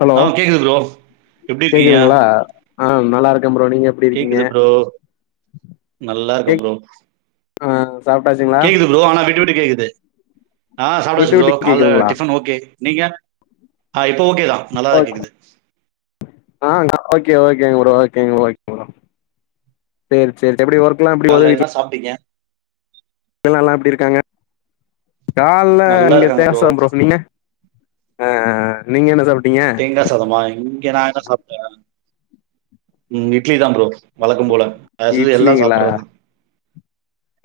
Hello ஆ கேக்குது bro எப்டி இருக்கீங்க? கேக்குதுங்களா ஆ நல்லாருக்கே ப்ரோ நீங்க எப்டி இருக்கீங்க கேக்குது ப்ரோ நல்லா இருக்கே கேக் ப்ரோ ஆ சாப்புட்டாச்சுங்களா கேக்குது ப்ரோ ஆனா விட்டு விட்டு கேக்குது ஆ சாப்பிட்டாச்சு விட்டு ப்ரோ விட்டு கால்ல கேக்குதுங்களா டிஃபன் ஓகே நீங்க ஆ இப்போ ஓகே தா நல்லா தா ஓக் கேக்குது ஆ ஓகே ஓகேங்க ப்ரோ ஓகேங்க ஓகேங்க ப்ரோ சேரி சேரி எப்படி ஒர்க்கலாம் எப்படி போது வீட்ல சாப்பிட்டீங்க எல்லா எப்டி இருக்காங்க கால்ல நல்லா இங்க இருக்காங்க தேசா ப்ரோ நீங்க ஆ அ நீங்க என்ன சாப்ட்டீங்க தேங்கா சாதமா இங்க நான் என்ன சாப்பிட்டேன் ம் இட்லி தா ப்ரோ வழக்கம் போல ஏஸ் யூஸ்வல் எல்லாம் இட்லிங்களா சாப்பட்றது தா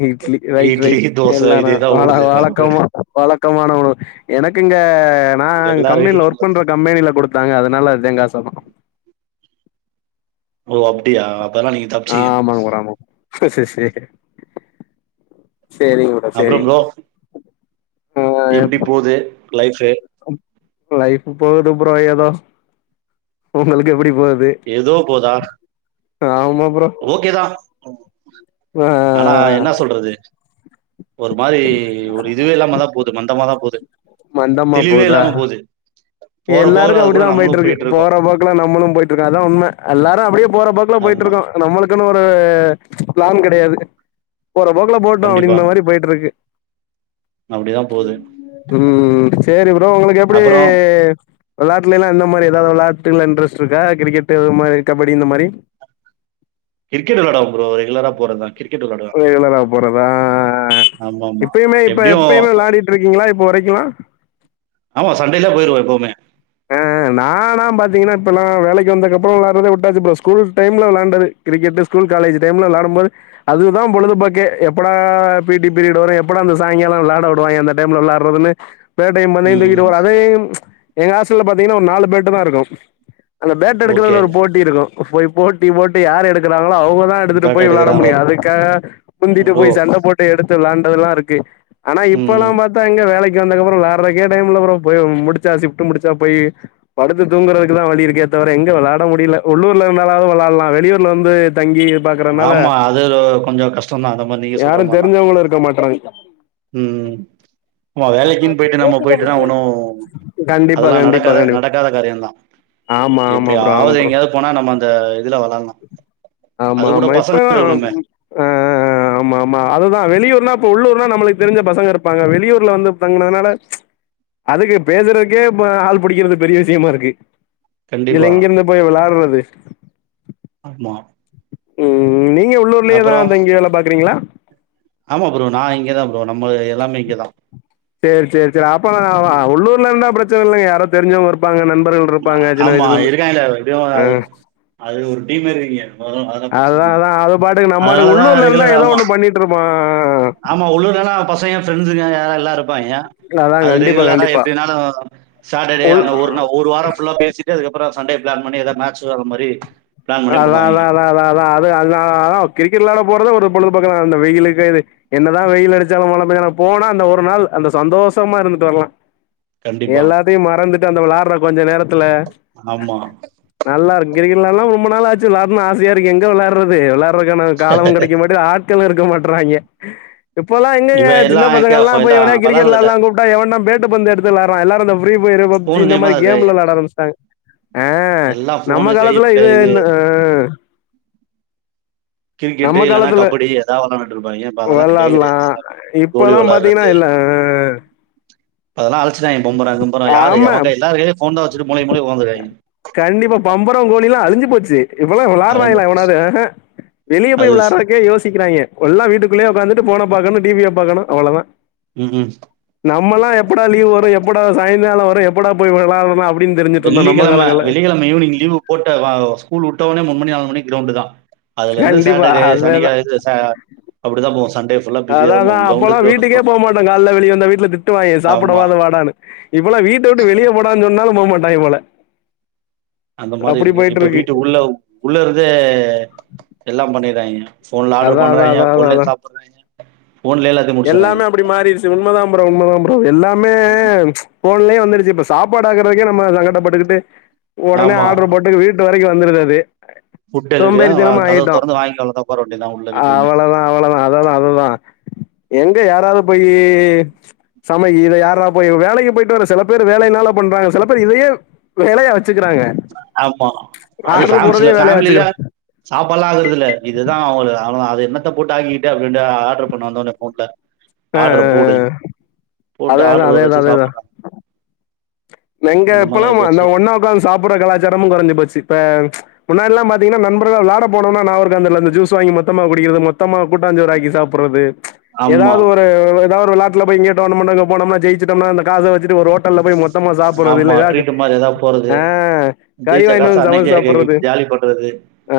இட்லி ரைட் ரைட் தோசை இதே எல்லாரும் தான் வழ ஓடுது. வேற ஒண்ணும் இல்ல. வழக்கமா வழக்கமான உணவு எனக்குங்க நான் எல்லார் கம்பெனில வீட்லயும் ஒர்க் உள்ளது தான். பண்ற கம்பெனில கொடுத்தாங்க அதனால அதாங்க தேங்காய் சாத ஓ அப்டியா பரவால்ல நீங்க தப்பிச்சீங்க ஆமாங்க ப்ரோ ஆமாங்க சேரி ப்ரோ அப்புறம் சேரிங்க ப்ரோ ப்ரோ எப்படி போது லைஃப் லைஃப் போது ப்ரோ‌ எதோ உங்களுக்கு எப்டி போது எதோ போதா ஓகே தா அ ஆனா என்ன சொல்றது ஒரு மாரி ஒரு இதுவே இல்லாமாதா போது மந்தமாதா போது மந்தமா தெளிவே போகுதா இல்லாம போது போற போக்குல எல்லாருக்கு அது கூட அப்டித்தா நம்மளும் போயிட்ருக்கு போயிட்டு இருக்கோம் போற போக்குல நம்மளு போயிட்ருக்கோ அதா உண்ம எல்லாரு அப்டியே போற போக் ஃபுல்லா ஆமா போயிட்ருக்கோ நம்மளுக்குன் ஒரு பிளான் கெடையாது போற போக்குல போட்டு கண்டிப்பா அப்டின்ற மாரி போயிட்ருக்கு அப்டிதான் போது ம் சேரி ப்ரோ உங்ளுக்கு எப்டி அப்புறம் வெளாட்டுலைலா எந்த மாரி எதாவ்து வெளாட்டுல இன்ட்ரெஸ்ட் இருக்கா கிரிக்கெட்டு அது மாரி கபடி இந்த மாரி கிரிக்கெட் விளாட ப்ரோ ரெகுலரா போறதா கிரிக்கெட் வெளாடுவே ரெகுலரா போறதா அ ஆமா ஆமா இப்பயுமே இப்ப எப்டியும் எப்பயுமே வெளையாடிட்ருக்கீங்ளா இப்ப வரைக்கு ஆமா சண்டைலா போயிருவே எப்பவுமே அ நானா பாத்தீங்கன்னா இப்பல்லா வேலைக்கு வந்தக்கப்பறோ வெளையாறதே விட்டாச்சு ப்ரோ ஸ்கூல் டைம்ல வெளாண்டது கிரிக்கெட்டு ஸ்கூல் காலேஜு டைம்ல வெளாடும்போது அதுதா பொழுதுபோக்கே எப்படா பி டி பீரியட் வரு எப்படாட அந்த சாயங்காலா விளாடா உடுவாய்ங்கே டைம்ல வெளாறதுன்னு பேட்டயு பந்தையு ம் தூக்கிட்டு போற அதை எங்க ஹாஸ்டல பாத்தீங்கன்னா ஒரு நாலு பேட்டு தா இருக்கு அந்த பேட் ஓகே எடுக்கிறதுல ஒரு போட்டி இருக்கு போய் போட்டி போட்டு யார் எடுக்கிறாங்களோ அவுங்க தா எடுத்துட்டு பேட் போய் விளாட எடுக்கிறாங்களோ முடியு அதுக்காக முந்திட்டு ஓ போய் சண்ட போட்டு எடுத்து விளாண்டதுல்லா இருக்கு ஆனா இப்பெல்லா ம் பாத்தா அங்க வேலைக்கு வந்தக்கப்றோ விளாறக்கே டைம் இல்ல ப்ரோ போய் முடிச்சா ஷிப்ட் முடிச்சா போயி படுத்து தூங்குறதுக்கு தா வழி இருக்கே தவிர எங்க வெளாட முடியல உள்ளூர்ல இருந்தாலாவு வெளாடலா வெளியூர்ல வந்து தங்கி பாக்குறனால ஆமா அது லோ கொஞ்சோ கஷ்டந்தா அந்த மாரி நீங்க சொல்ற யாரு மார்லா தெரிஞ்சவங்களு இருக்க மாட்றாங்க ம் ஆமா வேலைக்குன் போயிட்டு நம்ம போயிட்டு தா ஆவுனு கண்டிப்பா அதெல்லா கண்டிப்பா நடக்காத கண்டிப்பா நடக்காத காரியந்தா ஆமா ஆமா ப்ரோ ஆமா எப்பியாவ்து ப்ரோ எங்கய [unintelligible] போனா நம்ம அந்த இதுல வெளாட்லா ஆமா ஆமா இப்ப ஆ ஆ ஆமா ஆமா அதுதா வெளியூர்னா இப்ப உள்ளூர்னா நம்மளுக்கு தெரிஞ்ச பசங்க இருப்பாங்க வெளியூர்ல வந்து தங்கனதுனால அதுக்கு பேசறதுக்கே இப்ப ஆள் புடிக்கிறது பெரிய விஷயமா இருக்கு இதுல கண்டிப்பா எங்கிருந்து போய் விளாட்றது ஆமா ம் நீங்க உள்ளூர்லயே தா அப்புறம் தங்கி வேல பாக்குறீங்ளா ஆமா ப்ரோ நா இங்க தா ப்ரோ நம்மளுது எல்லாமே இங்கதா சேரி சேரி சேரி அப்ப உள்ளூர்ல இருந்த பிரச்சன இல்லைங்க யாரோத் தெரிஞ்சவங் இருப்பாங்க நண்பர்கள் இருப்பாங்க சின்ன ஆமா வயசுலருந்து இருக்காங்களே எப்படியும் ஆ அது அது ஒரு டீம் மாரி இருக்கீங்க வரும் அதெல்லாம் பிரச்சனை அதா இல்ல அதா அது பாட்டுக்கு நம்பாட்டுக் அதனாலதான் உள்ளூர்ல இருந்தா ரெகுலர் எதோ ஆமா ஒண்ணு பண்ணி ட்ருப்போ ஆமா உள்ளூர்லனா பசங்க ஃப்ரெண்ட்ஸுங்க ய எல்லாருப்பாங்க அதா அது கண்டிப்பா ரெகுலரா கண்டிப்பா எப்டினாலு சாட்டடே உள் அந்த ஒரு நா ஒரு வாரோ ஃபுல்லா பேசி ட்டு அதுக்கப்றோ சண்டே பிளான் பண்ணி எதா மேட்ச் வெளாட்ற மாரி அதா அதா அதா அதா அதா அது அதானலதா கிரிக்கெட் வெளாட போறதே ஒரு பொழுதுபோக்கலா இந்த வெயிலுக்கு இது என்னதா வெயில் அடிச்சாலு மழ பெய்னா போனா அந்த ஒரு நாள் அந்த சந்தோஷமா இருந்துட்டு வரலா கண்டிப்பா எல்லாத்தையு மறந்துட்டு அந்த வெளாட்ற கொஞ்ச நேரத்துல ஆமா நல்லா இரு கிரிக்கலாம் ரொம்ப நாள் ஆச்சு விளானும் ஆசையா இருக்கு எங்க விளாடுறது விளாற இருக்கான காலமு கெடைக்க மாட்டு ஆட்களு இருக்க மாட்டறாய்ங்க இப்பெல்லாம் எங்கங்க இவ ஜின்ன எல்லாம் எங்க பசங்கலாம் போய் எவனாய்து எல்லாம் கிரிக்கெட் வளர்றதில்ல வெளாலாம் கூப்ட்டா எவனா பேட்டு பந்து எடுத்து வெளாற எல்லாரும் ஃபீரிபயர் பப்ஜி ஃபோனு இந்த கையுமா மாரி தான் கேம் இருக்காங்க விளாட ஆரம்பச்சாய்ங்க அ எல்லாம் நம்ம ஃபோனு கை காலத்துல இது இந்த, ஆ, கிரிக்கெட்டு நம்ம இல்லன்னா காலத்துல கபடி எதா வெளாண்டுட்டு இருப்பாய்ங்க இப்ப அதெல்லா கெடையவே கெடையாது வெளாட்லாம் இப்ப எல்லாமே இப்பல்லாம் பா த்தீங்கன்னா இல்ல அ அதெல்லாம் அழிச்சுட்டாய்ங்க பம்பரம் கெம்பரம் யாரு ஆமா எவன்கையில ஃபோன் தான் வச்சுட்டு மூலைக்கு மூலை உக்காந்திராய்ங்க கண்டிப்பா பம்பரம் கோலிலாம் அழிஞ்சு போச்சு இப்பல்லாம் அழிஞ்சு வெளாடுறாய்ங்களா போச்சு எவனாது ஆஹ வெளிய போய் அது வெளாறர்க்கே யோசிக்கிறாய்ங்க கொல்லாம் வீட்டுக்குள்ளே உக்காந்துட்டு போன பாக்கணும் டி வி ய பாக்கணும் அவ்ளோ தான் ம் ம் நம்மல்லாம் எப்படா லீவு வரும் எப்படா சாயங்காலம் வரும் எப்படா போய் விளாடலா அப்டின் திரிஞ்சுட்டு இருந்தோம் நம்ம வெள்ளிக்கெழம காலங்கள வெள்ளிக்கெழம ஈவினிங் லீ்வு போட்ட ஸ்கூல் வுட்டனே மூனுமணி ஆன ஒனே க்ரௌண்டு தான் அதுல இருந்து கண்டிப்பா சாட்டர்டே அதேதா சனிக்க இது ச அப்படி தான் போவோம் சண்டே ஃபுல்லா பிஸியா அத தா போவு தான் கிரௌண்டு அப்பல்லாம் கிரௌண்டு வீட்டுக்கே கிரௌண்டு தா போமாட்டோம் கால்ல வெளிய வந்தா வீட்ல திட்டு வாய்ங்கன் ஆமா சாப்படவாது வாடான்னு இப்பல்லாம் வீட்ட விட்டு வெளியே போடானு சொன்னாலும் போகமாட்டாய்ங்க போல அந்த மாரி அப்டி இருக்கு இப்ப போயிட்ருக்கு வீட்டு உள்ள உள்ளருந்தே எல்லாம் பண்ணிறாய்ங்க போன்ல ஆடர் அதா அதா பண்ணறாய்ங்க அதா அதா ஃபோன்லே அதா சாப்றாய்ங்க ஃபோன்லே தா எல்லாமே அப்படி மாறிச்சு உண்மதாம் ப்ரோ உண்மதான் ப்ரோ எல்லாமே ஃபோன்லயே வந்துடுச்சு இப்ப சாப் ப்பாடாக்குறதக்கே நம்ம சங்கடப்பட்டுக்கிட்டு ஒடனே ஆமா ஆடர் போட்டு வீட்டு வரைக்கும் வந்துருது அது ஃபுட் டெலிவரிய வ சோம்பேறித்தனமா கதவ ஆயிட்டோ தொறந்து வாங்கிட் வந்து ஒக்கார வேண்டி தா உள்ள வீட்டு உள்ள அவ்ளோ தா அதுதா அது தா எங்க யாராது போயி சமைக்கி இத யாரா போயி வேலைக்கு போயிட்டு வர சில பேரு வேலைனால பண்றாங்க சில பேரு இதயே வேலையா வச்சுக்குறாங்க ஆமா அது ஃபேம்ஸ் சில வேலையா ஃபேமிலில வச்சுக்கிறாங்க சாப்பாலாம் ஆக்குறதுல இதுதா அவளு அவனும் அத என்னத்த போட்டு ஆக்கி கிட்டு அப்டின்ட்டு ஆடர் பண்ணுவ வந்ததோ ஃபோன்ல ஆ ஆ ஆட்ர போடு ஆ போட்டு அதேதான் ஆட்ரு வர அதேதான் வச்சு அதேதான் சாப்புறா எங்க இப்பல்லா அந்த ஒன்னா ஒக்காந்து சாப்புற கலாச்சாரமு கொறஞ்சி போச்சு இப்ப முன்னாடில்லா பாத்தீங்னா நண்பர்க வெளாடா போனோனா நா நாவர்க்கா தெர்ல அந்த ஜூஸ் வாங்கி மொத்தமா குடிக்கிறது மொத் த்தமா கூட்டாஞ்சோறு ஆக்கி சாப்புட்றது ஆமா ஏதாவ்து ஒரு எத ஒரு வெளாட்டல போய் கேட்டோம்ங்கன அங்க போனோம்னா ஜெயிச்சுடோம்னா அந்த காச வச்சிட்டு ஒரு ஹோட் ட்டல போய் மொத்தமா சாப்புறது ஆமா இல்லயா ட்ரீட் மாரி எதா போறது அ கறிவாய்னு வந்து சமச்சி சாப்புறது பெறகு ஆ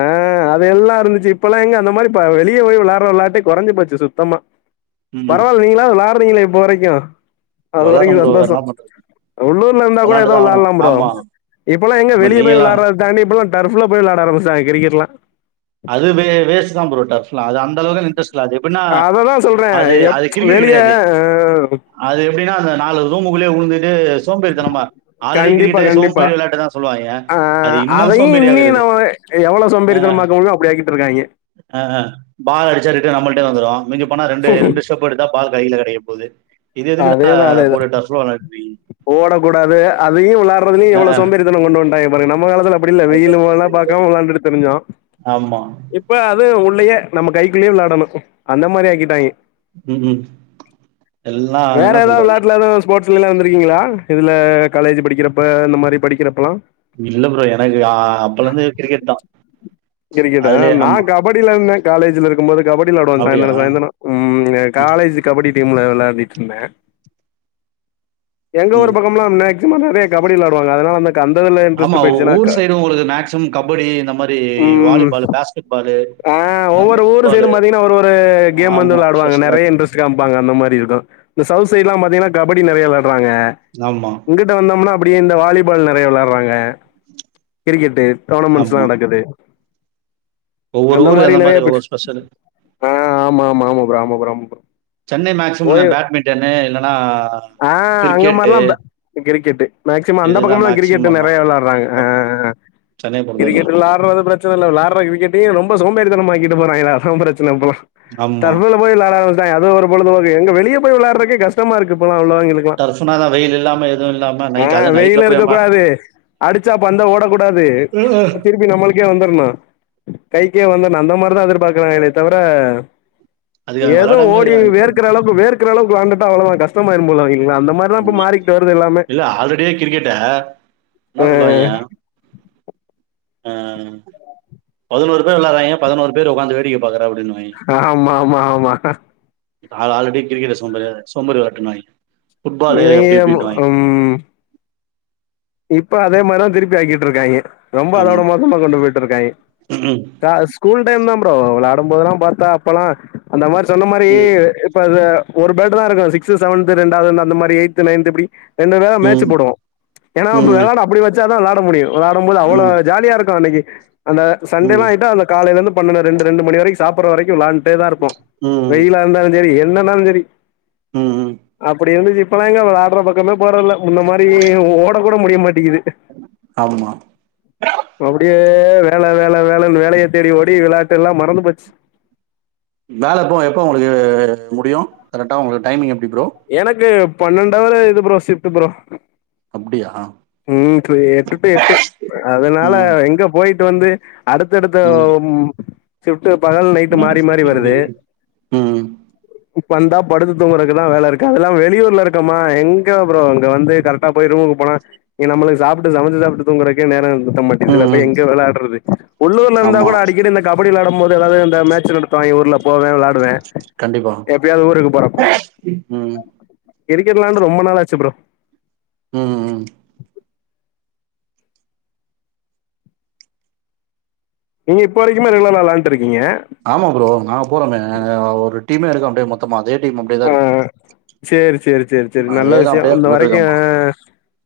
அது எல்லா இருந்துச்சு இப்பல்லா எங்க அந்த மாரி ப வெளிய போய் வெளாற வெளாட்டே கொறஞ்சு போச்சு சுத்தமா ம் பரவால் நீங்களா வெளாறிங்களே இப்போ வரைக்கும் அது வரைக்கு வெளாட்றோம் ப்ரோ வேற என்ன சந்தோஷம் பண்றது உள்ளூர்ல இருந்தா கூட ஏதோ வெளாண்டுதான் ஆகணும் வெள்ளாலாம் ப்ரோ ஆமா இப்பல்லாம் எங்க இப்ப வெளிய போய் நீங்கலாம் வெள்ளாற தனிப்பல்லா டர்ஃப்புல்லா போய் வெளாட ஆரம்பிஷ்டாங்க கிரிக்கெட்லாம் அது வே வேஸ்ட்டு தா ப்ரோ டஃப்ல்லா அது அந்த அளவுக்கு இன்ட்ரஸ் அது எப்பன்னா அததா சொல்றே அது எப் அது கிரிக்கெட் வெளிய கெடையாது அது எப்டின்னா அந்த நாலு ரூமுக்குள்ளயே உலுந்துட்டு சோம்பேறி தனமா ஆல்ரெடி கண்டிப்பா கிரிக்கெட்டே கண்டிப்பா சோம்பேறி வெளயாட்டு தா சொல்லுவாய்ங்க அது இன்னும் சோம்பேறியா தெரிருது எவ்ளோ சோம்பேரிதனமாக்க முடிமோ அப்டி ஆக்கிட்டு இருக்காய்ங்க அ ஆ பால் அடிச்சா ரிட்டர்ன் நம்மள்ட்டே வந்துரும் மிஞ்சி போனா ரெண்டு ரெண்டு கஷ்டப்பட்டுத்தா பால் கைல கெடைக்க போது இது எதுக்கு நா போட்டு [unintelligible] வெளாண்டுட்டுருக்கீங்க போடக்கூடாது அதையு வெளாடுறதுலயு அ, எவ்ளோ அ. சோம்பேறித்தனம் கொண்டு வந்ட்டாங்க பாருங்க நம்ம காலத்துல அப்டில்ல வெயிலு அதுதான்டா மழை கிரிக்கெட்டு. பாக்காம வெளாண்ட்டுட்டு திரிஞ்சோ ஆமா. இப்போ அது உள்ளயே நம்ம கைக்குள்ளயே வெளாடணு அந்த மாரி ஆக்கிட்டாங்க ம் ம் எல்லாம் வேற என்ன எதா சொல்றது? வெளாட்ல எதுவு ஸ்போர்ட்ஸ் லல்லா இருந்திருக்கீங்ளா இதுல காலேஜ் படிக்கறப்ப அந்த மாரி படிக்கறப்பல்லா இல்ல ப்ரோ எனக்கு ஆ அப்பலந்து கிரிக்கெட்தா கிரிக்கெட்டா நா கபடில இருந்த காலேஜ்ல இருக்கும்போது கபடி வெளாடுவன் அப்படியா? சாய்ந்ரோ சாய்ந்ரோ ம் ம், காலேஜ் கபடி டீம்ல வெளாடிட்டு இருந்த எங்க ஒரு ம். பக்கோமெல்லா மேக்சிமம் நெறையா கபடி வெளாடுவாங்க அதுனால வந்து அந்த இதுல ஆமா ஊர் சைடு உங்ளுக்கு மேக்சிமம் கபடி இந்த மாரி ம், வாலிபால் பேஸ் ஆ ஒவ்வொரு ஊரு சைடும் பாத்தீங்னா ஒரு ஒரு கேம் வந்து ஆமா. வெளாடுவாங்க ஸ்பெஷலா நெறையா இன்ட்ரெஸ்ட் காம்பாங்க அந்த மாரி இருக்கு இந்த சவுத் சைடெல்லா பாத்தீங்னா கபடி நெறையா வெளாடுறாங்க ஆமா இங்கிட்டு வந்தம்னா அப்டியே இந்த வாலிபால் நெறையா வெளாடறாங்க கிரிக்கெட்டு டோர்னமெண்ட்ஸ்லா ஆமா. நடக்குது ஒவ்வொரு அந்த ஊரு மாரி நெறையா ஒவ்வொரு ஸ்பெஷலு. ஆ ஆமாமா ஆமா ப்ரோ ஆமா ப்ரோ சென்னை மேக்சிமம் நா போய் பேட்மிட்டன்னு இல்லனா ஆ அங்க மார்ல்லா பே கிரிக்கெட்டு மேக்சிமம் அந்த இதுதான் பக்கமல்லா மேக்ஸிமம் கிரிக்கெட்டு ஆமா, நெறையா வெளாடுறாங்க ஆமா. அ சென்னைய கிரிக்கெட் பொறுத்தவரைக்கும். வெளாடறது பிர ச்சனல்ல வெளாடற கிரிக்கெட்டயே ரொம்ப சோம்பேறித்தனமாக்கிட்டு போறாங்லா அதா பிரச்சன இப்பல்லா ஆமா. தற்கொல போய் வெளாடாததுதா அது ஒரு பொழுதுபோக்கு எங்க வெளிய போய் வெளாடறக்கே கஷ்டமா இருக்கு இப்பல்லா உள்ளவங்ளுக்கு டர்ஃப்னா தான் வெயில் இல்லாம எதுவும் இல்லாம ஆ நைட்ல அதுவும் நைட்ல வெயில் போய் இருக்க நம்ம கூடாது அடிச்சா பந்த ஓடக்கூடாது கே வந்துர்னு கைக்கே வந்துனு அந்த மாரிதா எதிர்பார்க்கறாங்ளே தவிர அதுக்கு அவன் ஏதோ விளையாடாமயே ஓடி இருக்கலாம் எனக்கு வேக்ற தெரிஞ்சு. அளவுக்கு வேக்ற அளவுக்கு வெளாண்டுட்டா அவ்ளதா கஷ்டமாயிரும் போல அவிங்களுக்கெல்லா அந்த மாரி இல்ல ஆல்ரெடியே கிரிக்கெட்ட என்ன சொல்லுவாங்க ம் அ பதினோரு பேர் வெளாடறாங்க பதினோரு பேர் உக்காந்து வேடிக்க பாற அப்டின்னு ஆமாமாமா அது ஆல்ரெடி கிரிக்கெட்ட சோம்பேறி சோம்பேறி வெளாட்டு மாரி இவிங்க ம் இப்ப அதே மாரிதா திருப்பி ஆக்கிட்டு இருக்காங்க ரொம்ப அதோட ஆமா. மோசமா கொண்டு போயிட்டு இருக்காங்க ம், கா ஸ்கூல் டைம்தான் ப்ரோ வெளாடும்போதெல்லாம் பாத்தா அப்பல்லா அந்த மாரி சொன்ன மாரி ம், இப்ப அத ஒரு பேட்டுதா இருக்கு சிக்ஸ் செவன்த் ரெண்டாவது அந்த மாரி எய்த் நைன்த் இப்டி ரெண்டு வே ம், மேட்சு போடுவோ ஏனா ம், அப்டி வெளாட அப்டி வெச்சாதா வெளாட முடியு வெளாடும்போது அவ்ளோ ம், ஜாலியா இருக்கு அன்னைக்கு அந்த சண்டே எல்லா ம், ஆயிட்டா அந்த காலைலிந்து பன்னண்டு ரெண்டு ரெண்டு மணி வரைக்கு சாப்பற வரைக்கு வெளா ன்டேதா இருப்போ ம். வெயில்லா இருந்தாலு சரி என்னன்னாலு சரி ம் ம் அப்டி இருந்துச்சு இப்பல்லா எங்க வெளாடற பக்கமே போறதில்ல முன்ன மாரி ஓட கூட முடிய மாட்டீகுது ஆமா அப்டியே வேல வேல வேலன்னு வேலைய தேடி ஓடி வெளாட்டெல்லா மறந்து போச்சு வேல எப்போ எப்போ உங்களுக்கு முடியு கரெக்டா உங்களுக்கு டைமிங் எப்டி ப்ரோ எனக்கு பன்னெண்டவரு இது ப்ரோ சிப்ட் ப்ரோ அப்டியா ம் எட்டு டு எட்டு அதனால ம் எங்க போயிட்டு வந்து அடுத்தடுத்த ம் சிப்ட் பகல் நைட்டு மாறி மாறி வருது ம் ம் இப்பந்தா படுத்து தூங்கறதுக்குதா வேல இருக்கு அதெல்லா வெளியூர்ல இருக்கமா எங்க ப்ரோ அங்க வந்து கரெக்டா போய் ரூமுக்கு போனா இங்க நம்மளுக்கு சாப்ட்டு சமச்சு சாப்ட்டு தூங்கறக்கே நேரோ பத்த மாட்ட இதுல போய் ம் எங்க வெளடுறது உள்ளூர்ல இருந்தா ஆமா கூட அடிக்கடி இந்த கபடி விளாடும் போது ஏதாவது இந்த மேட்சு நடத்துவாங்க ஊர்ல போவே விளாடுவே கண்டிப்பா எப்பயாது ஊருக்கு போறப்ப ம் கிரிக்கெட்லாண்டு ரொம்ப நாாளாச்சு ப்ரோ ம் நீங்க இப்போ வரைக்குமே ரெகுலரா வெளாண்ட்டு இருக்கீங்க ஆமா ப்ரோ நாங்க போறமே ஒரு டீமே இருக்கோ அப்படியே மொத்தமா அதே டீம் அப்படியேதா இருக்கு ஆ சேரி சேரி சேரி சேரி நல்ல அதேதா விஷயோ அப்டியே இந்த வரைக்கும் போயிட்ருக்கம்மா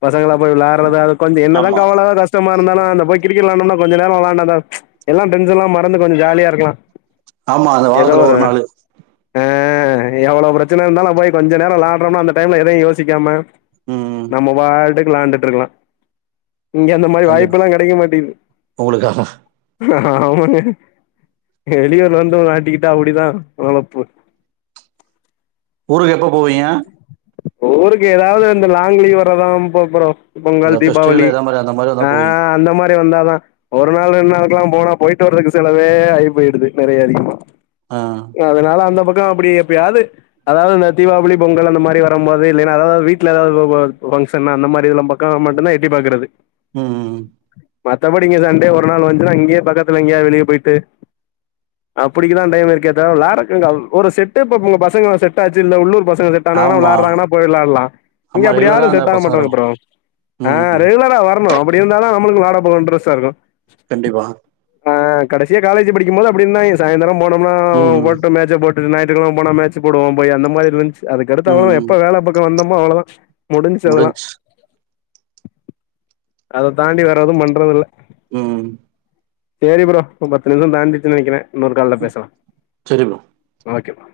பசங்களா போய் விளாடுறது அது கொஞ்ச என்ன தா ஆமா கவல கஷ்டமா இருந்தாலும் அந்த போய் கிரிக்கெட் விளாண்டம்ன்னா கொஞ்ச நேரோ விளாண்டா தா எல்லாம் டென்ஷன்ல்லா மறந்து கொஞ்சோ ஜாலியா இருக்கலா ஆமா அந்த ஏதோ வாரத்துல ஒரு நாளு ஆ எவ்வள பிரச்சன இருந்தாலும் நம்ம போய் கொஞ்ச நேரோ விளாட்ரம்ன்னா அந்த டைம்ல எதயு யோசிக்காம ம் ம் நம்மவாட்டுக்கு விளாண்டுட்டு இருக்கலா இங்க அந்த மாரி வாய்ப்பு கண்டிப்பா எல்லா கெடைக்க மாட்டேது உங்களுக்காக ஆமாங்க வெளியூர் வந்து மாட்டிக்கிட்டா அப்டிதா பொழப்பு ஊருக்கு எப்போ போவீங்க ஊருக்கு ஏதாவது இந்த லாங் லீவ் வர்றதா ப்ப ப்ரோ இந்த பொங்கல் ஃபெஸ்டிவல் தீபாவளி எதா மாரி அந்த மாரி வந்தா ஆ போவீங்க அந்த மாரி வந்தாதா ஒரு நாள் ரெண்டு நாளுக்குல்லா போனா போயிட்டு வரதுக்கு செலவே ஆகி போயிடுது நெறைய அதிகமா ஆ அதனால அந்த பக்கோ அப்டி எப்பயாது அதாவது இந்த தீபாவளி பொங்கல் அந்த மாரி வரம் போது இல்ல அதாவது வீட்டுல எதாவது பங்க்ஷன்னா அந்த மாரில்லா க்காக மட்டுந்தா எட்டி பாக்கறது ம் ம் மத்தபடி இங்க சண்டே ஒரு நாள் வந்துச்சனா இங்கயே பக்கத்துல எங்கயாது வெளிய போயிட்டு அப்படிக்குதா டைம் இருக்கே தவர விளாற்றதுக்கு எங்க ஒரு செட்டு இப்ப மூணு பசங்க செட் ஆச்சு சில்ல உள்ளூர் பசங்க செட்டானாங்னா ஆமா விளாட்றாங்கானா போய் விளாட்லாம் இங்க ஆமா அப்டி ரெகுலரா யாரும் அந்த செட் ஆக பசங்க மாட்றாங்க இருக்கணு ப்ரோ ஆ ம் ரெகுலரா வர்ணும் அப்டி இருந்தாதா நம்மளுக்கும் விளாடபோக இன்ட்ரஸ்டா இருக்கும் கண்டிப்பா ஆ கடசியா காலேஜ்ஜி படிக்கம் போது அப்டி இருந்தாங்க சாய்ந்தரம் போனம்னா ம் ம் போட்டு மேட்ச்ச போட்டு நாயத்து கெழம போனா மேட்ச்சு போடுவோ போய் அந்த மார் இருந்துச்சு அது அடுத்து ம் அவ்ளதா ம் எப்ப வேல பாக்கோ வந்தமோ அவ்ளோதா முடிஞ்ச்சி அதெல்லா முடிஞ்ச்சு அத தாண்டி வேற எதும் பண்றதில்ல ம் சேரி ப்ரோ இப்ப பத்து நிம்ஷோ தாண்டிச்சி நெனைக்கிறே இன்னொரு கால்ல பேசலாம் சரி ப்ரோ ஓகே ப்ரோ